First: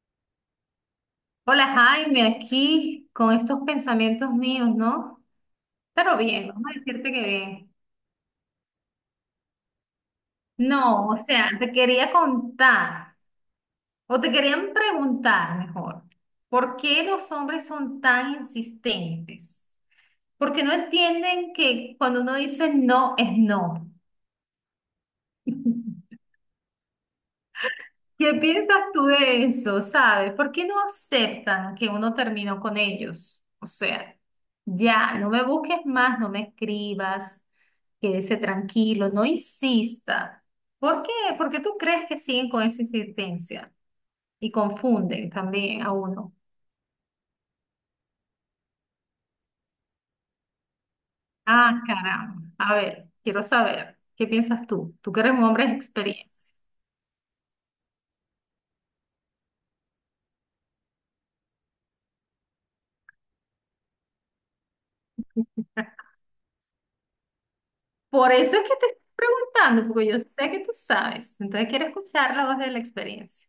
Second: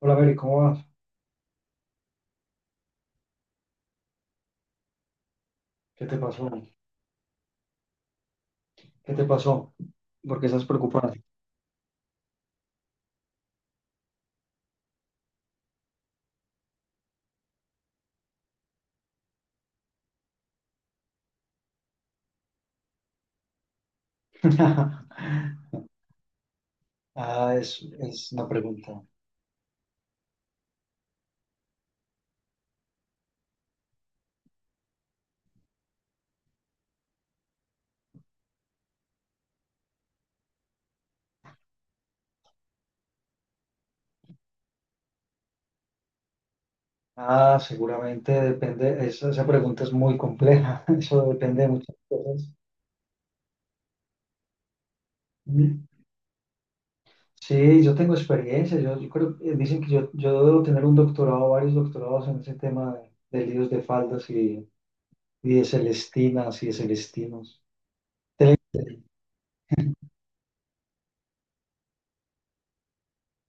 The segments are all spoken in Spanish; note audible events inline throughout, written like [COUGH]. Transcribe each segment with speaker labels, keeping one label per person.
Speaker 1: Hola, Mary, ¿cómo vas?
Speaker 2: Hola, Jaime, aquí con estos pensamientos míos, ¿no?
Speaker 1: ¿Qué
Speaker 2: Pero
Speaker 1: te
Speaker 2: bien,
Speaker 1: pasó?
Speaker 2: vamos a decirte que bien.
Speaker 1: ¿Qué te pasó? ¿Por qué estás
Speaker 2: No,
Speaker 1: preocupada?
Speaker 2: o sea, te quería contar, o te querían preguntar mejor, ¿por qué los hombres son tan insistentes? Porque no entienden que cuando uno dice no es no.
Speaker 1: [LAUGHS]
Speaker 2: [LAUGHS]
Speaker 1: Ah, es
Speaker 2: ¿Qué
Speaker 1: una
Speaker 2: piensas
Speaker 1: pregunta.
Speaker 2: tú de eso? ¿Sabes? ¿Por qué no aceptan que uno terminó con ellos? O sea, ya, no me busques más, no me escribas, quédese tranquilo, no insista. ¿Por qué? ¿Por qué tú crees que siguen con esa insistencia? Y confunden también a uno.
Speaker 1: Ah, seguramente depende, esa pregunta es muy compleja, [LAUGHS] eso depende de
Speaker 2: Ah,
Speaker 1: muchas cosas.
Speaker 2: caramba. A ver, quiero saber, ¿qué piensas tú? Tú que eres un hombre de
Speaker 1: Mm.
Speaker 2: experiencia.
Speaker 1: Sí, yo tengo experiencia, yo creo, dicen que yo debo tener un doctorado, varios doctorados en ese tema de líos de faldas y de celestinas y de celestinos.
Speaker 2: Por eso es que te estoy preguntando, porque yo sé que tú sabes. Entonces quiero escuchar la voz de la experiencia.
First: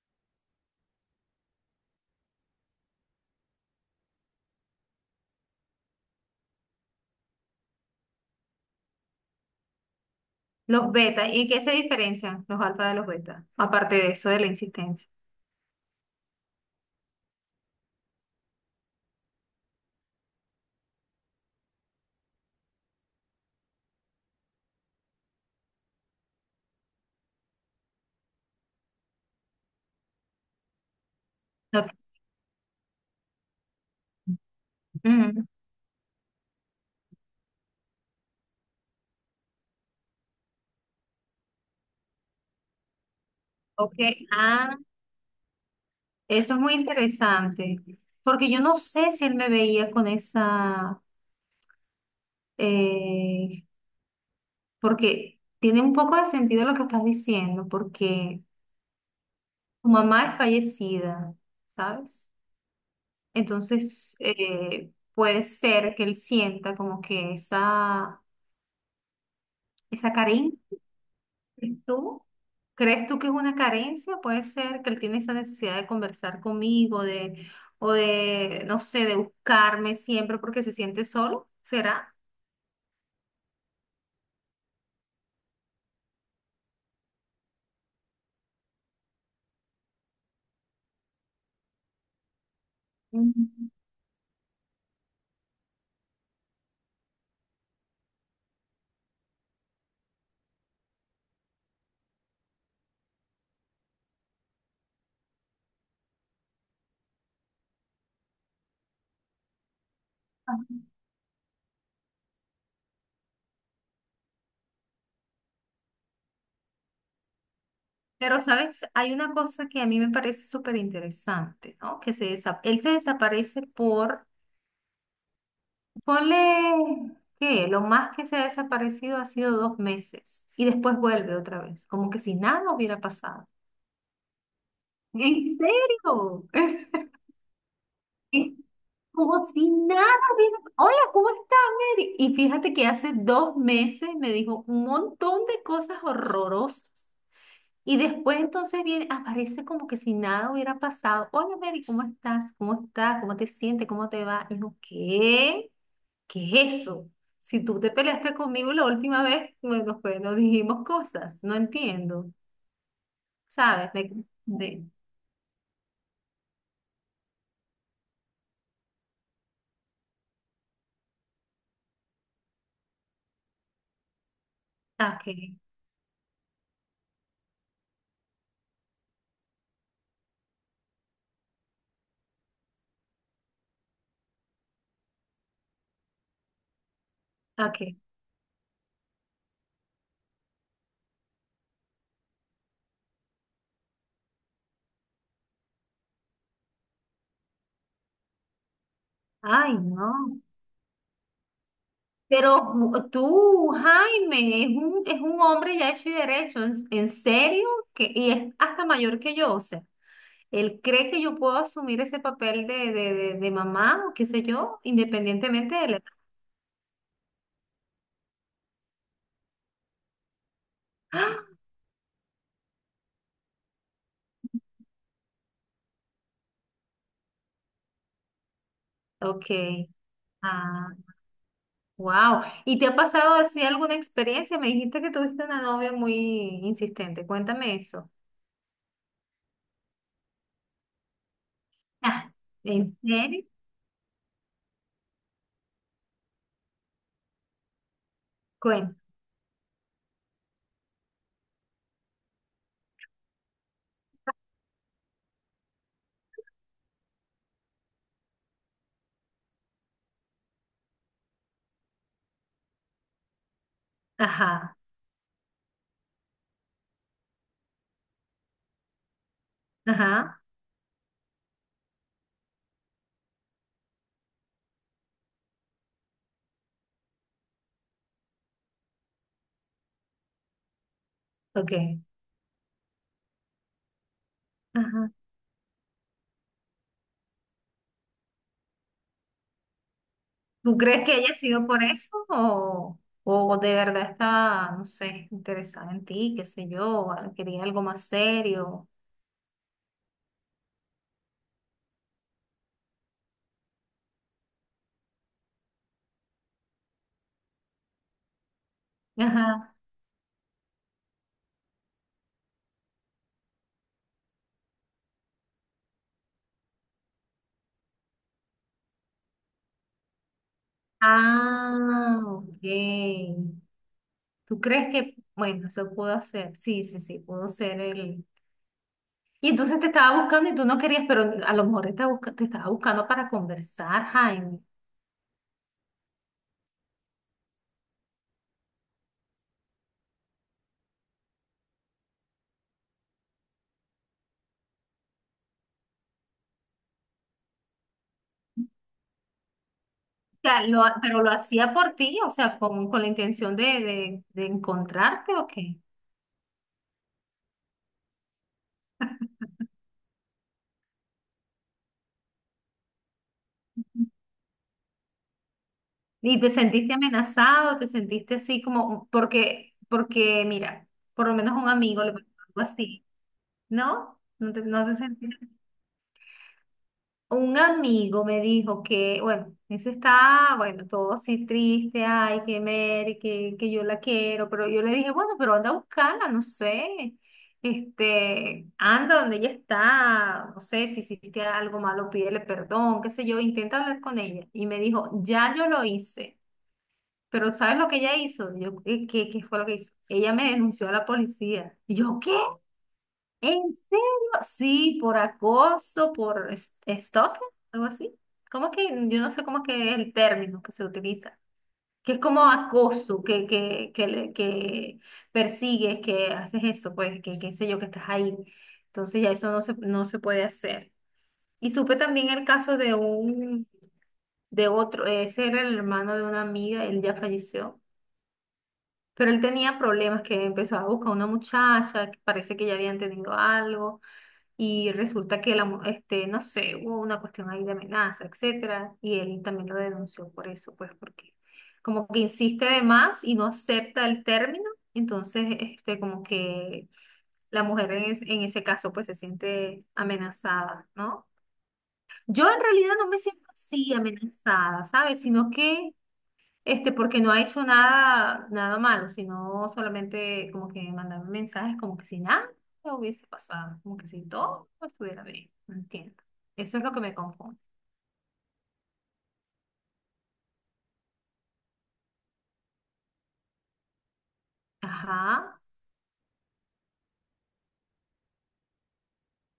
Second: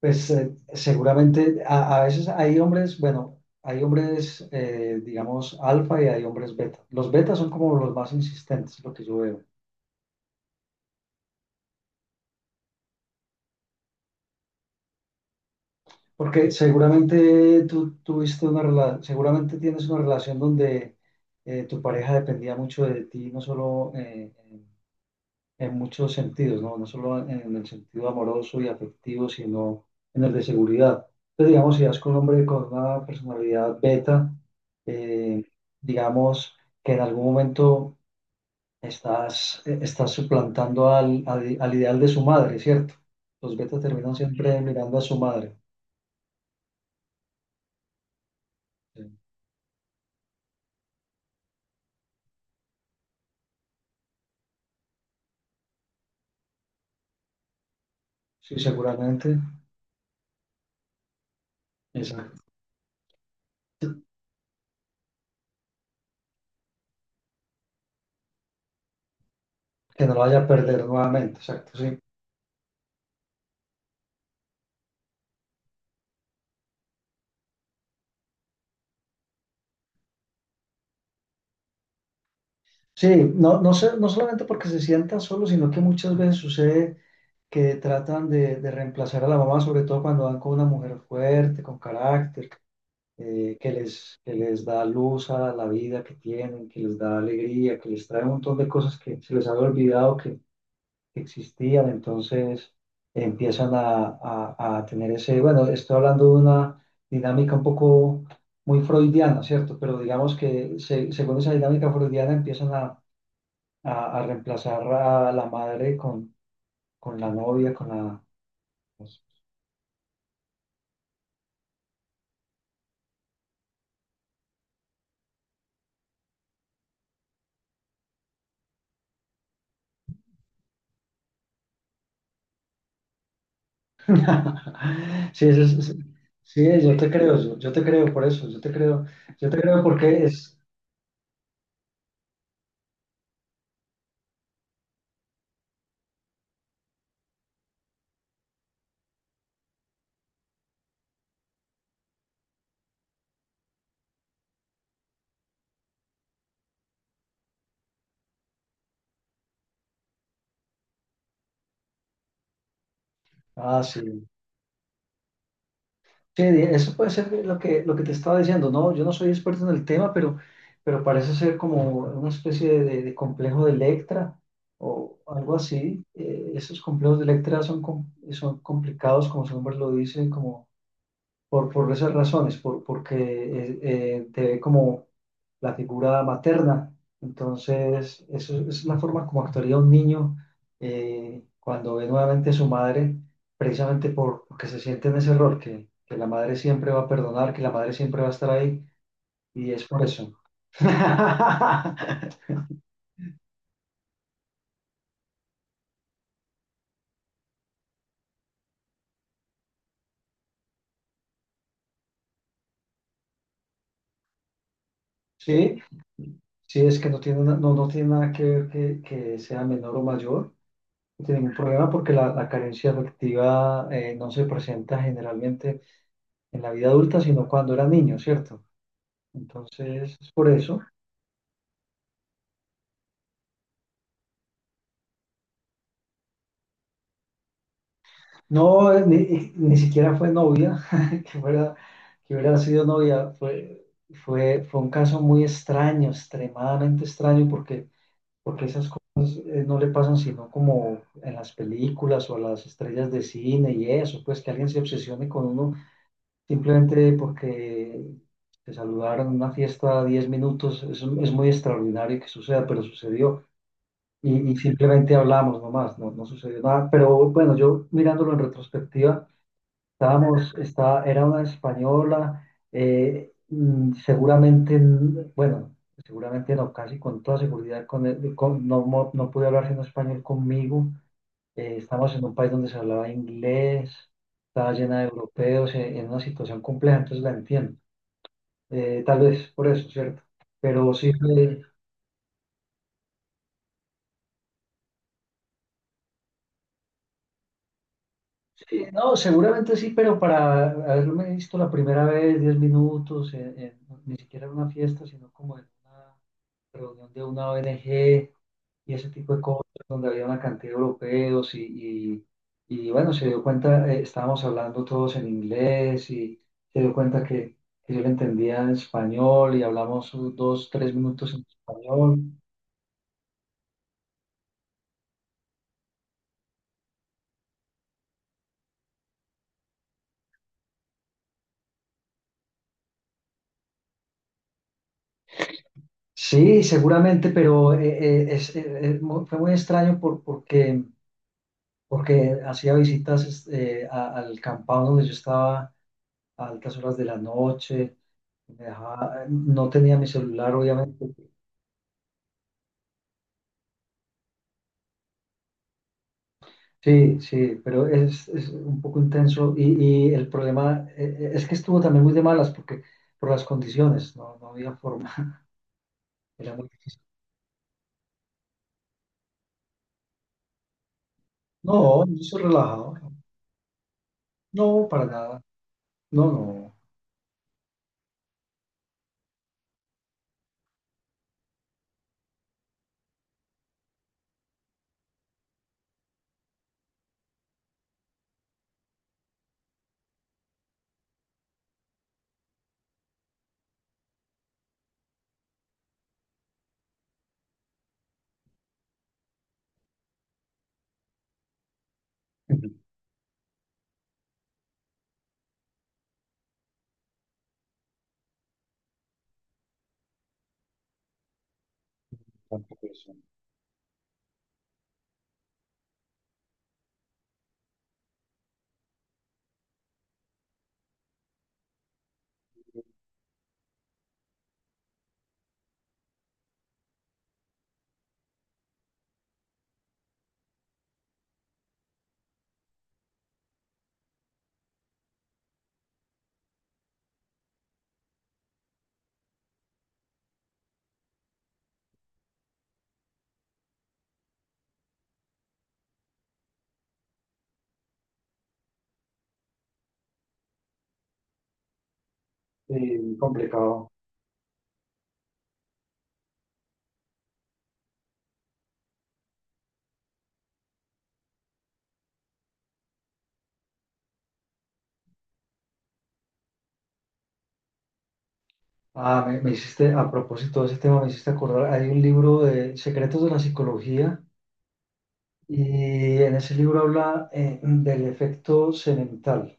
Speaker 1: Pues seguramente a veces hay hombres, bueno, hay hombres, digamos, alfa y hay hombres beta. Los betas son como los más insistentes, lo que yo veo.
Speaker 2: Los beta, ¿y qué se diferencian los alfa de los beta? Aparte de eso, de la insistencia.
Speaker 1: Porque seguramente tú tuviste una relación, seguramente tienes una relación donde tu pareja dependía mucho de ti, no solo en muchos sentidos, ¿no? No solo en el sentido amoroso y afectivo, sino en el de seguridad. Entonces, digamos, si
Speaker 2: Ok.
Speaker 1: das con un hombre con una personalidad beta, eh,
Speaker 2: Ujú.
Speaker 1: digamos que en algún momento estás suplantando al ideal de su madre, ¿cierto? Los betas
Speaker 2: Ok,
Speaker 1: terminan siempre
Speaker 2: ah,
Speaker 1: mirando a su madre.
Speaker 2: eso es muy interesante, porque yo no sé si él me veía con esa, eh, porque tiene un poco de sentido lo que estás diciendo, porque
Speaker 1: Sí, seguramente.
Speaker 2: tu mamá es fallecida, ¿sabes?
Speaker 1: Exacto.
Speaker 2: Entonces, puede ser que él sienta como que
Speaker 1: Que
Speaker 2: esa
Speaker 1: no lo vaya a
Speaker 2: carencia.
Speaker 1: perder nuevamente, exacto, sí.
Speaker 2: ¿Tú crees tú que es una carencia? Puede ser que él tiene esa necesidad de conversar conmigo, o de, no sé, de buscarme siempre porque se siente solo, ¿será?
Speaker 1: Sí, no, no sé, no solamente porque se sientan solos, sino que muchas veces sucede que tratan de reemplazar a la mamá, sobre todo cuando van con una mujer fuerte, con carácter,
Speaker 2: Mm.
Speaker 1: que les da luz a la vida que tienen, que les da alegría, que les trae un montón de cosas que se les había olvidado que existían, entonces empiezan a tener ese, bueno, estoy hablando de una dinámica un poco muy freudiana, ¿cierto? Pero digamos que según esa dinámica freudiana empiezan a reemplazar a la madre con la novia, con la
Speaker 2: Pero, ¿sabes? Hay una cosa que a mí me parece súper interesante, ¿no? Que él se desaparece por, ponle, ¿qué? Lo más que se ha desaparecido ha sido dos meses y después vuelve otra vez, como que si nada hubiera pasado.
Speaker 1: [LAUGHS] Sí,
Speaker 2: ¿En serio?
Speaker 1: sí, yo te creo, yo te creo por eso,
Speaker 2: [LAUGHS] Como
Speaker 1: yo te
Speaker 2: si
Speaker 1: creo
Speaker 2: nada,
Speaker 1: porque es,
Speaker 2: dijo, hola, ¿cómo estás, Mary? Y fíjate que hace dos meses me dijo un montón de cosas horrorosas. Y después entonces viene, aparece como que si nada hubiera pasado. Hola, Mary, ¿cómo estás? ¿Cómo estás? ¿Cómo te sientes? ¿Cómo te va? Y yo, ¿qué? ¿Qué es eso? Si tú te peleaste conmigo la última vez, bueno, pues nos dijimos cosas. No entiendo.
Speaker 1: ah,
Speaker 2: ¿Sabes? De,
Speaker 1: sí,
Speaker 2: de,
Speaker 1: sí, eso puede ser lo que te estaba diciendo, no, yo no soy experto en el tema, pero parece ser como una especie de, de complejo de Electra
Speaker 2: ah,
Speaker 1: o
Speaker 2: ok,
Speaker 1: algo así. Esos complejos de Electra son, son complicados, como su nombre lo dice, como. Por esas razones, porque te ve como la figura materna.
Speaker 2: ok.
Speaker 1: Entonces, eso es la forma como actuaría un niño cuando ve nuevamente a su madre, precisamente porque se siente en ese error, que la madre siempre va a perdonar, que la madre siempre va a estar ahí, y
Speaker 2: Ay,
Speaker 1: es por eso.
Speaker 2: no.
Speaker 1: [LAUGHS]
Speaker 2: Pero tú, Jaime, es un, hombre ya hecho y derecho, ¿en, serio? Que, y es hasta mayor que yo, o sea, él cree que yo puedo asumir ese papel de mamá o qué sé yo, independientemente
Speaker 1: Sí,
Speaker 2: de la edad.
Speaker 1: sí, es que no tiene, no tiene nada que ver que sea menor o mayor,
Speaker 2: [GASPS]
Speaker 1: no
Speaker 2: ¡Ah!
Speaker 1: tiene ningún problema porque la carencia afectiva no se presenta generalmente en la vida adulta, sino cuando era niño, ¿cierto?
Speaker 2: Ok,
Speaker 1: Entonces, es por eso.
Speaker 2: ah, wow. ¿Y te ha pasado así alguna experiencia? Me dijiste que tuviste una novia muy insistente, cuéntame eso.
Speaker 1: No, ni siquiera fue novia, [LAUGHS] que fuera,
Speaker 2: Ah,
Speaker 1: que hubiera sido
Speaker 2: ¿en
Speaker 1: novia,
Speaker 2: serio?
Speaker 1: fue un caso muy extraño, extremadamente extraño, porque esas
Speaker 2: Cuéntame.
Speaker 1: cosas no le pasan sino como en las películas o a las estrellas de cine y eso, pues que alguien se obsesione con uno simplemente porque se saludaron en una fiesta 10 minutos, es muy extraordinario que suceda, pero sucedió. Y
Speaker 2: Ajá,
Speaker 1: simplemente hablamos nomás, no sucedió nada. Pero bueno, yo mirándolo en retrospectiva,
Speaker 2: ajá,
Speaker 1: era una española, seguramente, bueno, seguramente no, casi con toda seguridad, con, el- con- no, mo- no pude hablar sino español conmigo.
Speaker 2: ok.
Speaker 1: Estábamos en un país donde se hablaba inglés, estaba llena de
Speaker 2: Ajá.
Speaker 1: europeos, una situación compleja, entonces la entiendo. Tal vez por eso, ¿cierto?
Speaker 2: ¿Tú
Speaker 1: Pero
Speaker 2: crees
Speaker 1: sí
Speaker 2: que haya
Speaker 1: fue.
Speaker 2: sido por eso o de verdad está, no sé, interesada en ti, qué sé yo, quería algo más
Speaker 1: Sí,
Speaker 2: serio?
Speaker 1: no, seguramente sí, pero para haberme visto la primera vez, 10 minutos, ni siquiera en una fiesta, sino como en una reunión de una ONG y ese tipo de cosas,
Speaker 2: Ajá.
Speaker 1: donde había una cantidad de europeos y bueno, se dio cuenta, estábamos hablando todos en inglés y se dio cuenta que yo le entendía en español y hablamos unos dos, tres minutos en español.
Speaker 2: Ah, ok. ¿Tú crees que, bueno, eso pudo ser? Sí, sí, sí, pudo ser el... Y entonces te estaba buscando y tú no querías, pero a lo mejor te estaba buscando para conversar, Jaime. O
Speaker 1: Sí, seguramente, pero eh, es, eh, fue muy extraño porque hacía visitas al campado donde yo estaba a altas horas de la noche, no tenía mi celular,
Speaker 2: sea,
Speaker 1: obviamente.
Speaker 2: pero lo hacía por ti, o sea, con la intención de encontrarte o qué.
Speaker 1: Sí, sí, pero es un poco intenso y el problema es que estuvo también muy de malas porque por las condiciones, no había forma, [LAUGHS]
Speaker 2: ¿Y te
Speaker 1: era muy
Speaker 2: sentiste
Speaker 1: difícil.
Speaker 2: amenazado? ¿Te sentiste así como, porque mira, por lo menos un amigo
Speaker 1: No,
Speaker 2: le
Speaker 1: yo
Speaker 2: pasó
Speaker 1: soy
Speaker 2: algo
Speaker 1: relajado,
Speaker 2: así, ¿no? No, no
Speaker 1: no,
Speaker 2: se
Speaker 1: para
Speaker 2: sentía.
Speaker 1: nada, no, no.
Speaker 2: Un amigo me dijo que, bueno, ese está, bueno, todo así triste, ay, que Mary, que yo la quiero, pero yo le dije, bueno, pero anda a buscarla, no sé, este, anda donde ella está, no sé, si hiciste algo malo, pídele perdón, qué sé yo, intenta hablar con ella. Y me dijo, ya yo lo hice. Pero ¿sabes lo que ella hizo? Yo, qué fue lo que hizo? Ella me denunció a la policía. Y yo, ¿qué?
Speaker 1: [LAUGHS]
Speaker 2: ¿En serio? Sí, por acoso, por stalking, algo así. ¿Cómo que? Yo no sé cómo que es el término que se utiliza. Que es como
Speaker 1: Tampoco eso.
Speaker 2: acoso, que persigues, que haces eso, pues, que qué sé yo, que estás ahí. Entonces ya eso no se puede hacer. Y supe también el caso de otro, ese era el hermano de una amiga, él ya falleció. Pero él tenía problemas que empezó a buscar una muchacha, que parece que ya habían tenido algo, y resulta que este, no sé, hubo una cuestión ahí de amenaza, etcétera, y él también lo denunció por eso, pues porque como que insiste de más y no acepta el término, entonces este, como que la mujer en ese caso pues se siente amenazada, ¿no? Yo en
Speaker 1: Sí,
Speaker 2: realidad no
Speaker 1: muy
Speaker 2: me siento
Speaker 1: complicado.
Speaker 2: así amenazada, ¿sabes? Sino que este, porque no ha hecho nada, nada malo, sino solamente como que mandar mensajes como que si nada hubiese pasado, como que si todo estuviera bien, no entiendo. Eso es lo que me confunde.
Speaker 1: Ah, me hiciste, a propósito de ese tema, me hiciste acordar, hay un libro de Secretos de la Psicología.
Speaker 2: Ajá,
Speaker 1: Y en ese libro habla del efecto semental.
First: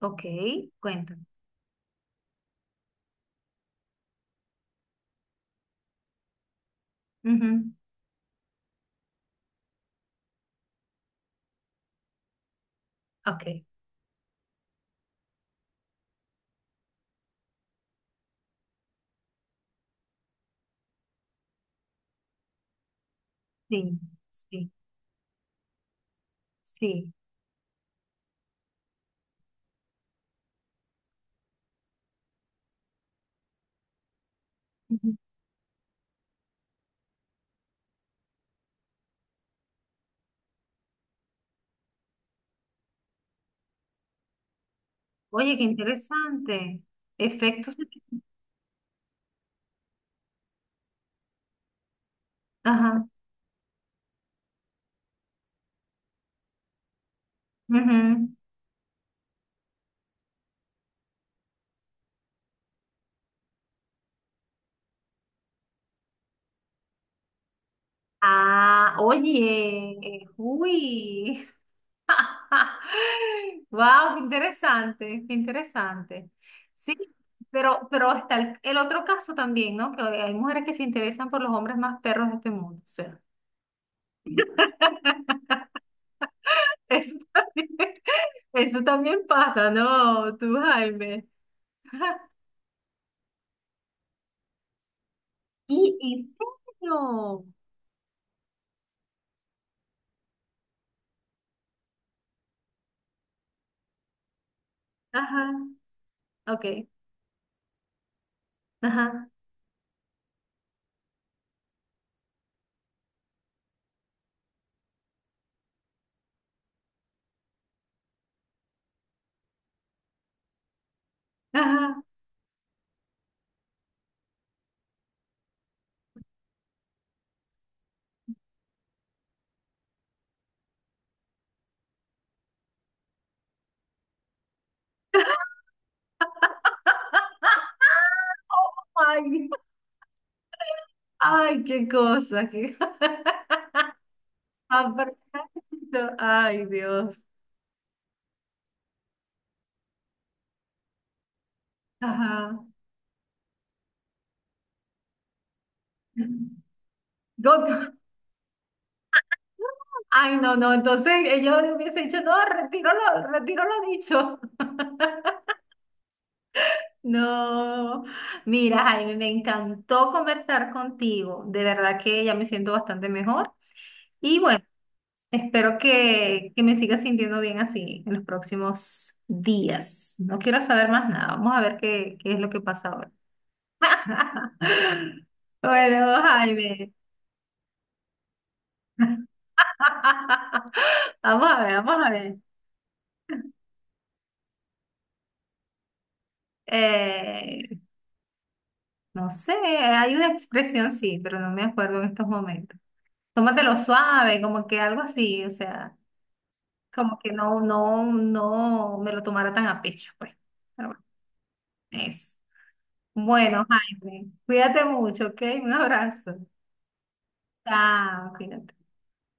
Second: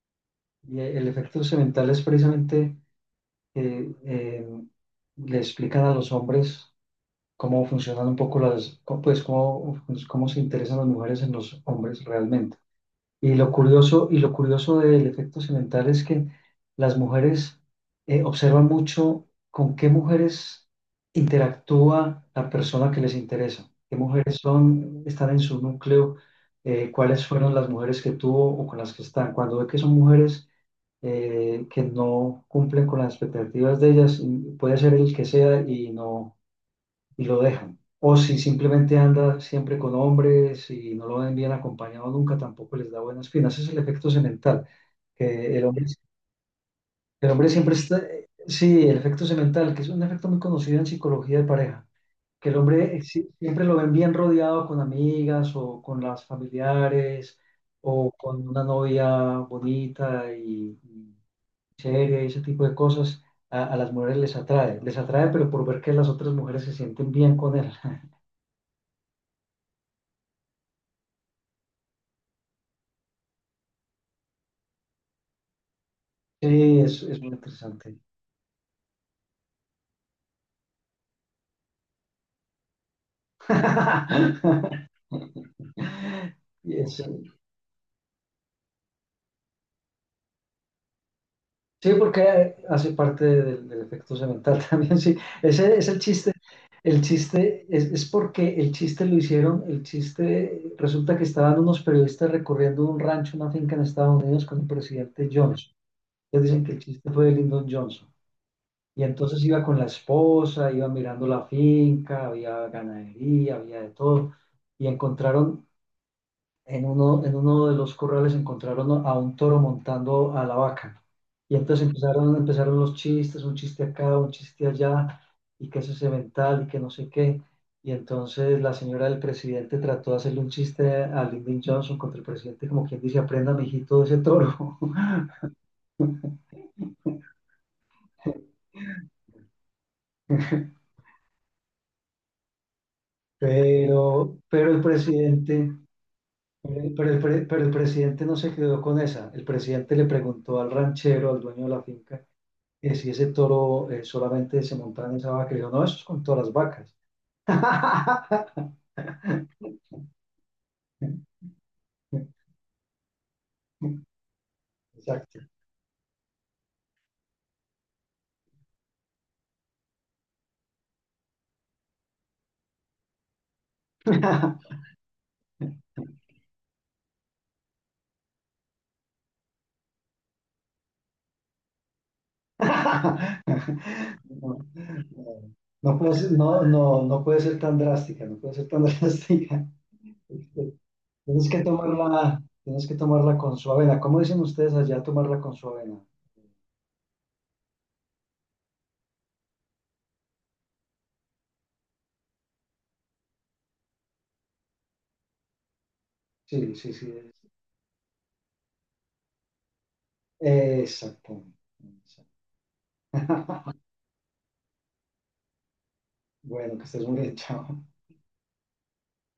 Speaker 2: ok,
Speaker 1: Y el
Speaker 2: cuéntame.
Speaker 1: efecto semental es precisamente que le explican a los hombres cómo
Speaker 2: Ujú.
Speaker 1: funcionan un poco pues cómo se interesan las mujeres en los hombres realmente. Y
Speaker 2: Ok,
Speaker 1: lo curioso, y lo curioso del efecto semental es que las mujeres observan mucho con qué mujeres interactúa la persona que les interesa, qué
Speaker 2: sí,
Speaker 1: mujeres
Speaker 2: sí,
Speaker 1: son, están en su núcleo,
Speaker 2: sí.
Speaker 1: cuáles fueron las mujeres que tuvo o con las que están. Cuando ve que son mujeres que no cumplen con las expectativas de ellas, y puede ser el
Speaker 2: Ujú.
Speaker 1: que sea y no y lo dejan. O si simplemente anda siempre con hombres y no lo ven bien acompañado nunca, tampoco les da buenas espinas. Ese es el efecto semental,
Speaker 2: Oye,
Speaker 1: que
Speaker 2: qué
Speaker 1: el hombre,
Speaker 2: interesante.
Speaker 1: el hombre siempre
Speaker 2: Efectos.
Speaker 1: está, sí, el efecto semental, que es un efecto muy conocido en psicología de pareja, que el hombre
Speaker 2: Ajá.
Speaker 1: siempre lo ven bien rodeado con amigas o con las familiares o
Speaker 2: Ujú.
Speaker 1: con una novia bonita y seria y ese tipo de cosas. A las mujeres les atrae, pero por ver que las otras mujeres se sienten bien con él.
Speaker 2: Ah, oye, uy. [LAUGHS] [LAUGHS] Wow, qué interesante, qué interesante.
Speaker 1: Sí,
Speaker 2: Sí,
Speaker 1: es muy interesante.
Speaker 2: pero está el otro caso también, ¿no? Que hay mujeres que se interesan por los hombres más perros de este mundo. O sea,
Speaker 1: [LAUGHS]
Speaker 2: [LAUGHS]
Speaker 1: Y es-
Speaker 2: eso también, eso también pasa, ¿no? Tú, Jaime.
Speaker 1: sí, porque hace parte del efecto semental [LAUGHS] también, sí. Ese es
Speaker 2: ¿Y
Speaker 1: el
Speaker 2: en
Speaker 1: chiste. El
Speaker 2: serio?
Speaker 1: chiste es porque el chiste lo hicieron, el chiste resulta que estaban unos periodistas recorriendo un rancho, una finca en Estados Unidos con el presidente
Speaker 2: Ajá,
Speaker 1: Johnson. Ellos dicen
Speaker 2: ok,
Speaker 1: que el chiste fue de Lyndon Johnson. Y
Speaker 2: ajá,
Speaker 1: entonces iba con la esposa, iba mirando la finca, había ganadería, había de todo. Y encontraron En uno de los corrales encontraron a un toro montando a la vaca. Y entonces
Speaker 2: ajá.
Speaker 1: empezaron los chistes, un chiste acá, un chiste allá, y que eso es mental, y que no sé qué. Y entonces la señora del presidente trató de hacerle un chiste a Lyndon Johnson contra el presidente, como quien dice, aprenda, mijito, de ese toro. [LAUGHS]
Speaker 2: [LAUGHS] Oh my. Ay, qué cosa, qué. [LAUGHS]
Speaker 1: Pero el
Speaker 2: Aprendo.
Speaker 1: presidente
Speaker 2: Ay, Dios.
Speaker 1: no se quedó con esa. El presidente le preguntó al ranchero, al dueño de la finca,
Speaker 2: Ajá.
Speaker 1: si ese toro solamente se montaba en esa vaca, y yo, no, eso es con todas las vacas.
Speaker 2: Go- [LAUGHS]
Speaker 1: [LAUGHS]
Speaker 2: Ay, no, no. Entonces ellos le hubiese dicho, no, retiro lo dicho. [LAUGHS]
Speaker 1: Exacto.
Speaker 2: No. Mira, Jaime, me encantó conversar contigo. De verdad que ya me siento bastante mejor. Y bueno,
Speaker 1: [LAUGHS]
Speaker 2: espero que me siga sintiendo bien así en los próximos días. No quiero saber más nada. Vamos a ver qué es lo que
Speaker 1: No,
Speaker 2: pasa ahora.
Speaker 1: no,
Speaker 2: [LAUGHS]
Speaker 1: no puede
Speaker 2: Bueno,
Speaker 1: ser, no,
Speaker 2: Jaime.
Speaker 1: no, no puede ser tan drástica, no puede ser tan [LAUGHS]
Speaker 2: [LAUGHS]
Speaker 1: drástica. Este,
Speaker 2: Vamos a ver, vamos a ver.
Speaker 1: Tienes que tomarla con su avena. ¿Cómo dicen ustedes allá tomarla con su avena?
Speaker 2: Eh, no sé, hay una expresión, sí, pero no me acuerdo en estos momentos. Tómatelo suave, como que algo así, o sea,
Speaker 1: Sí, sí, sí.
Speaker 2: como que no me lo tomara tan a pecho, pues. Pero bueno,
Speaker 1: Exacto.
Speaker 2: eso. Bueno,
Speaker 1: [LAUGHS]
Speaker 2: Jaime, cuídate mucho, ¿ok? Un abrazo.
Speaker 1: Bueno, que estés muy bien, chao.
Speaker 2: Chao, cuídate.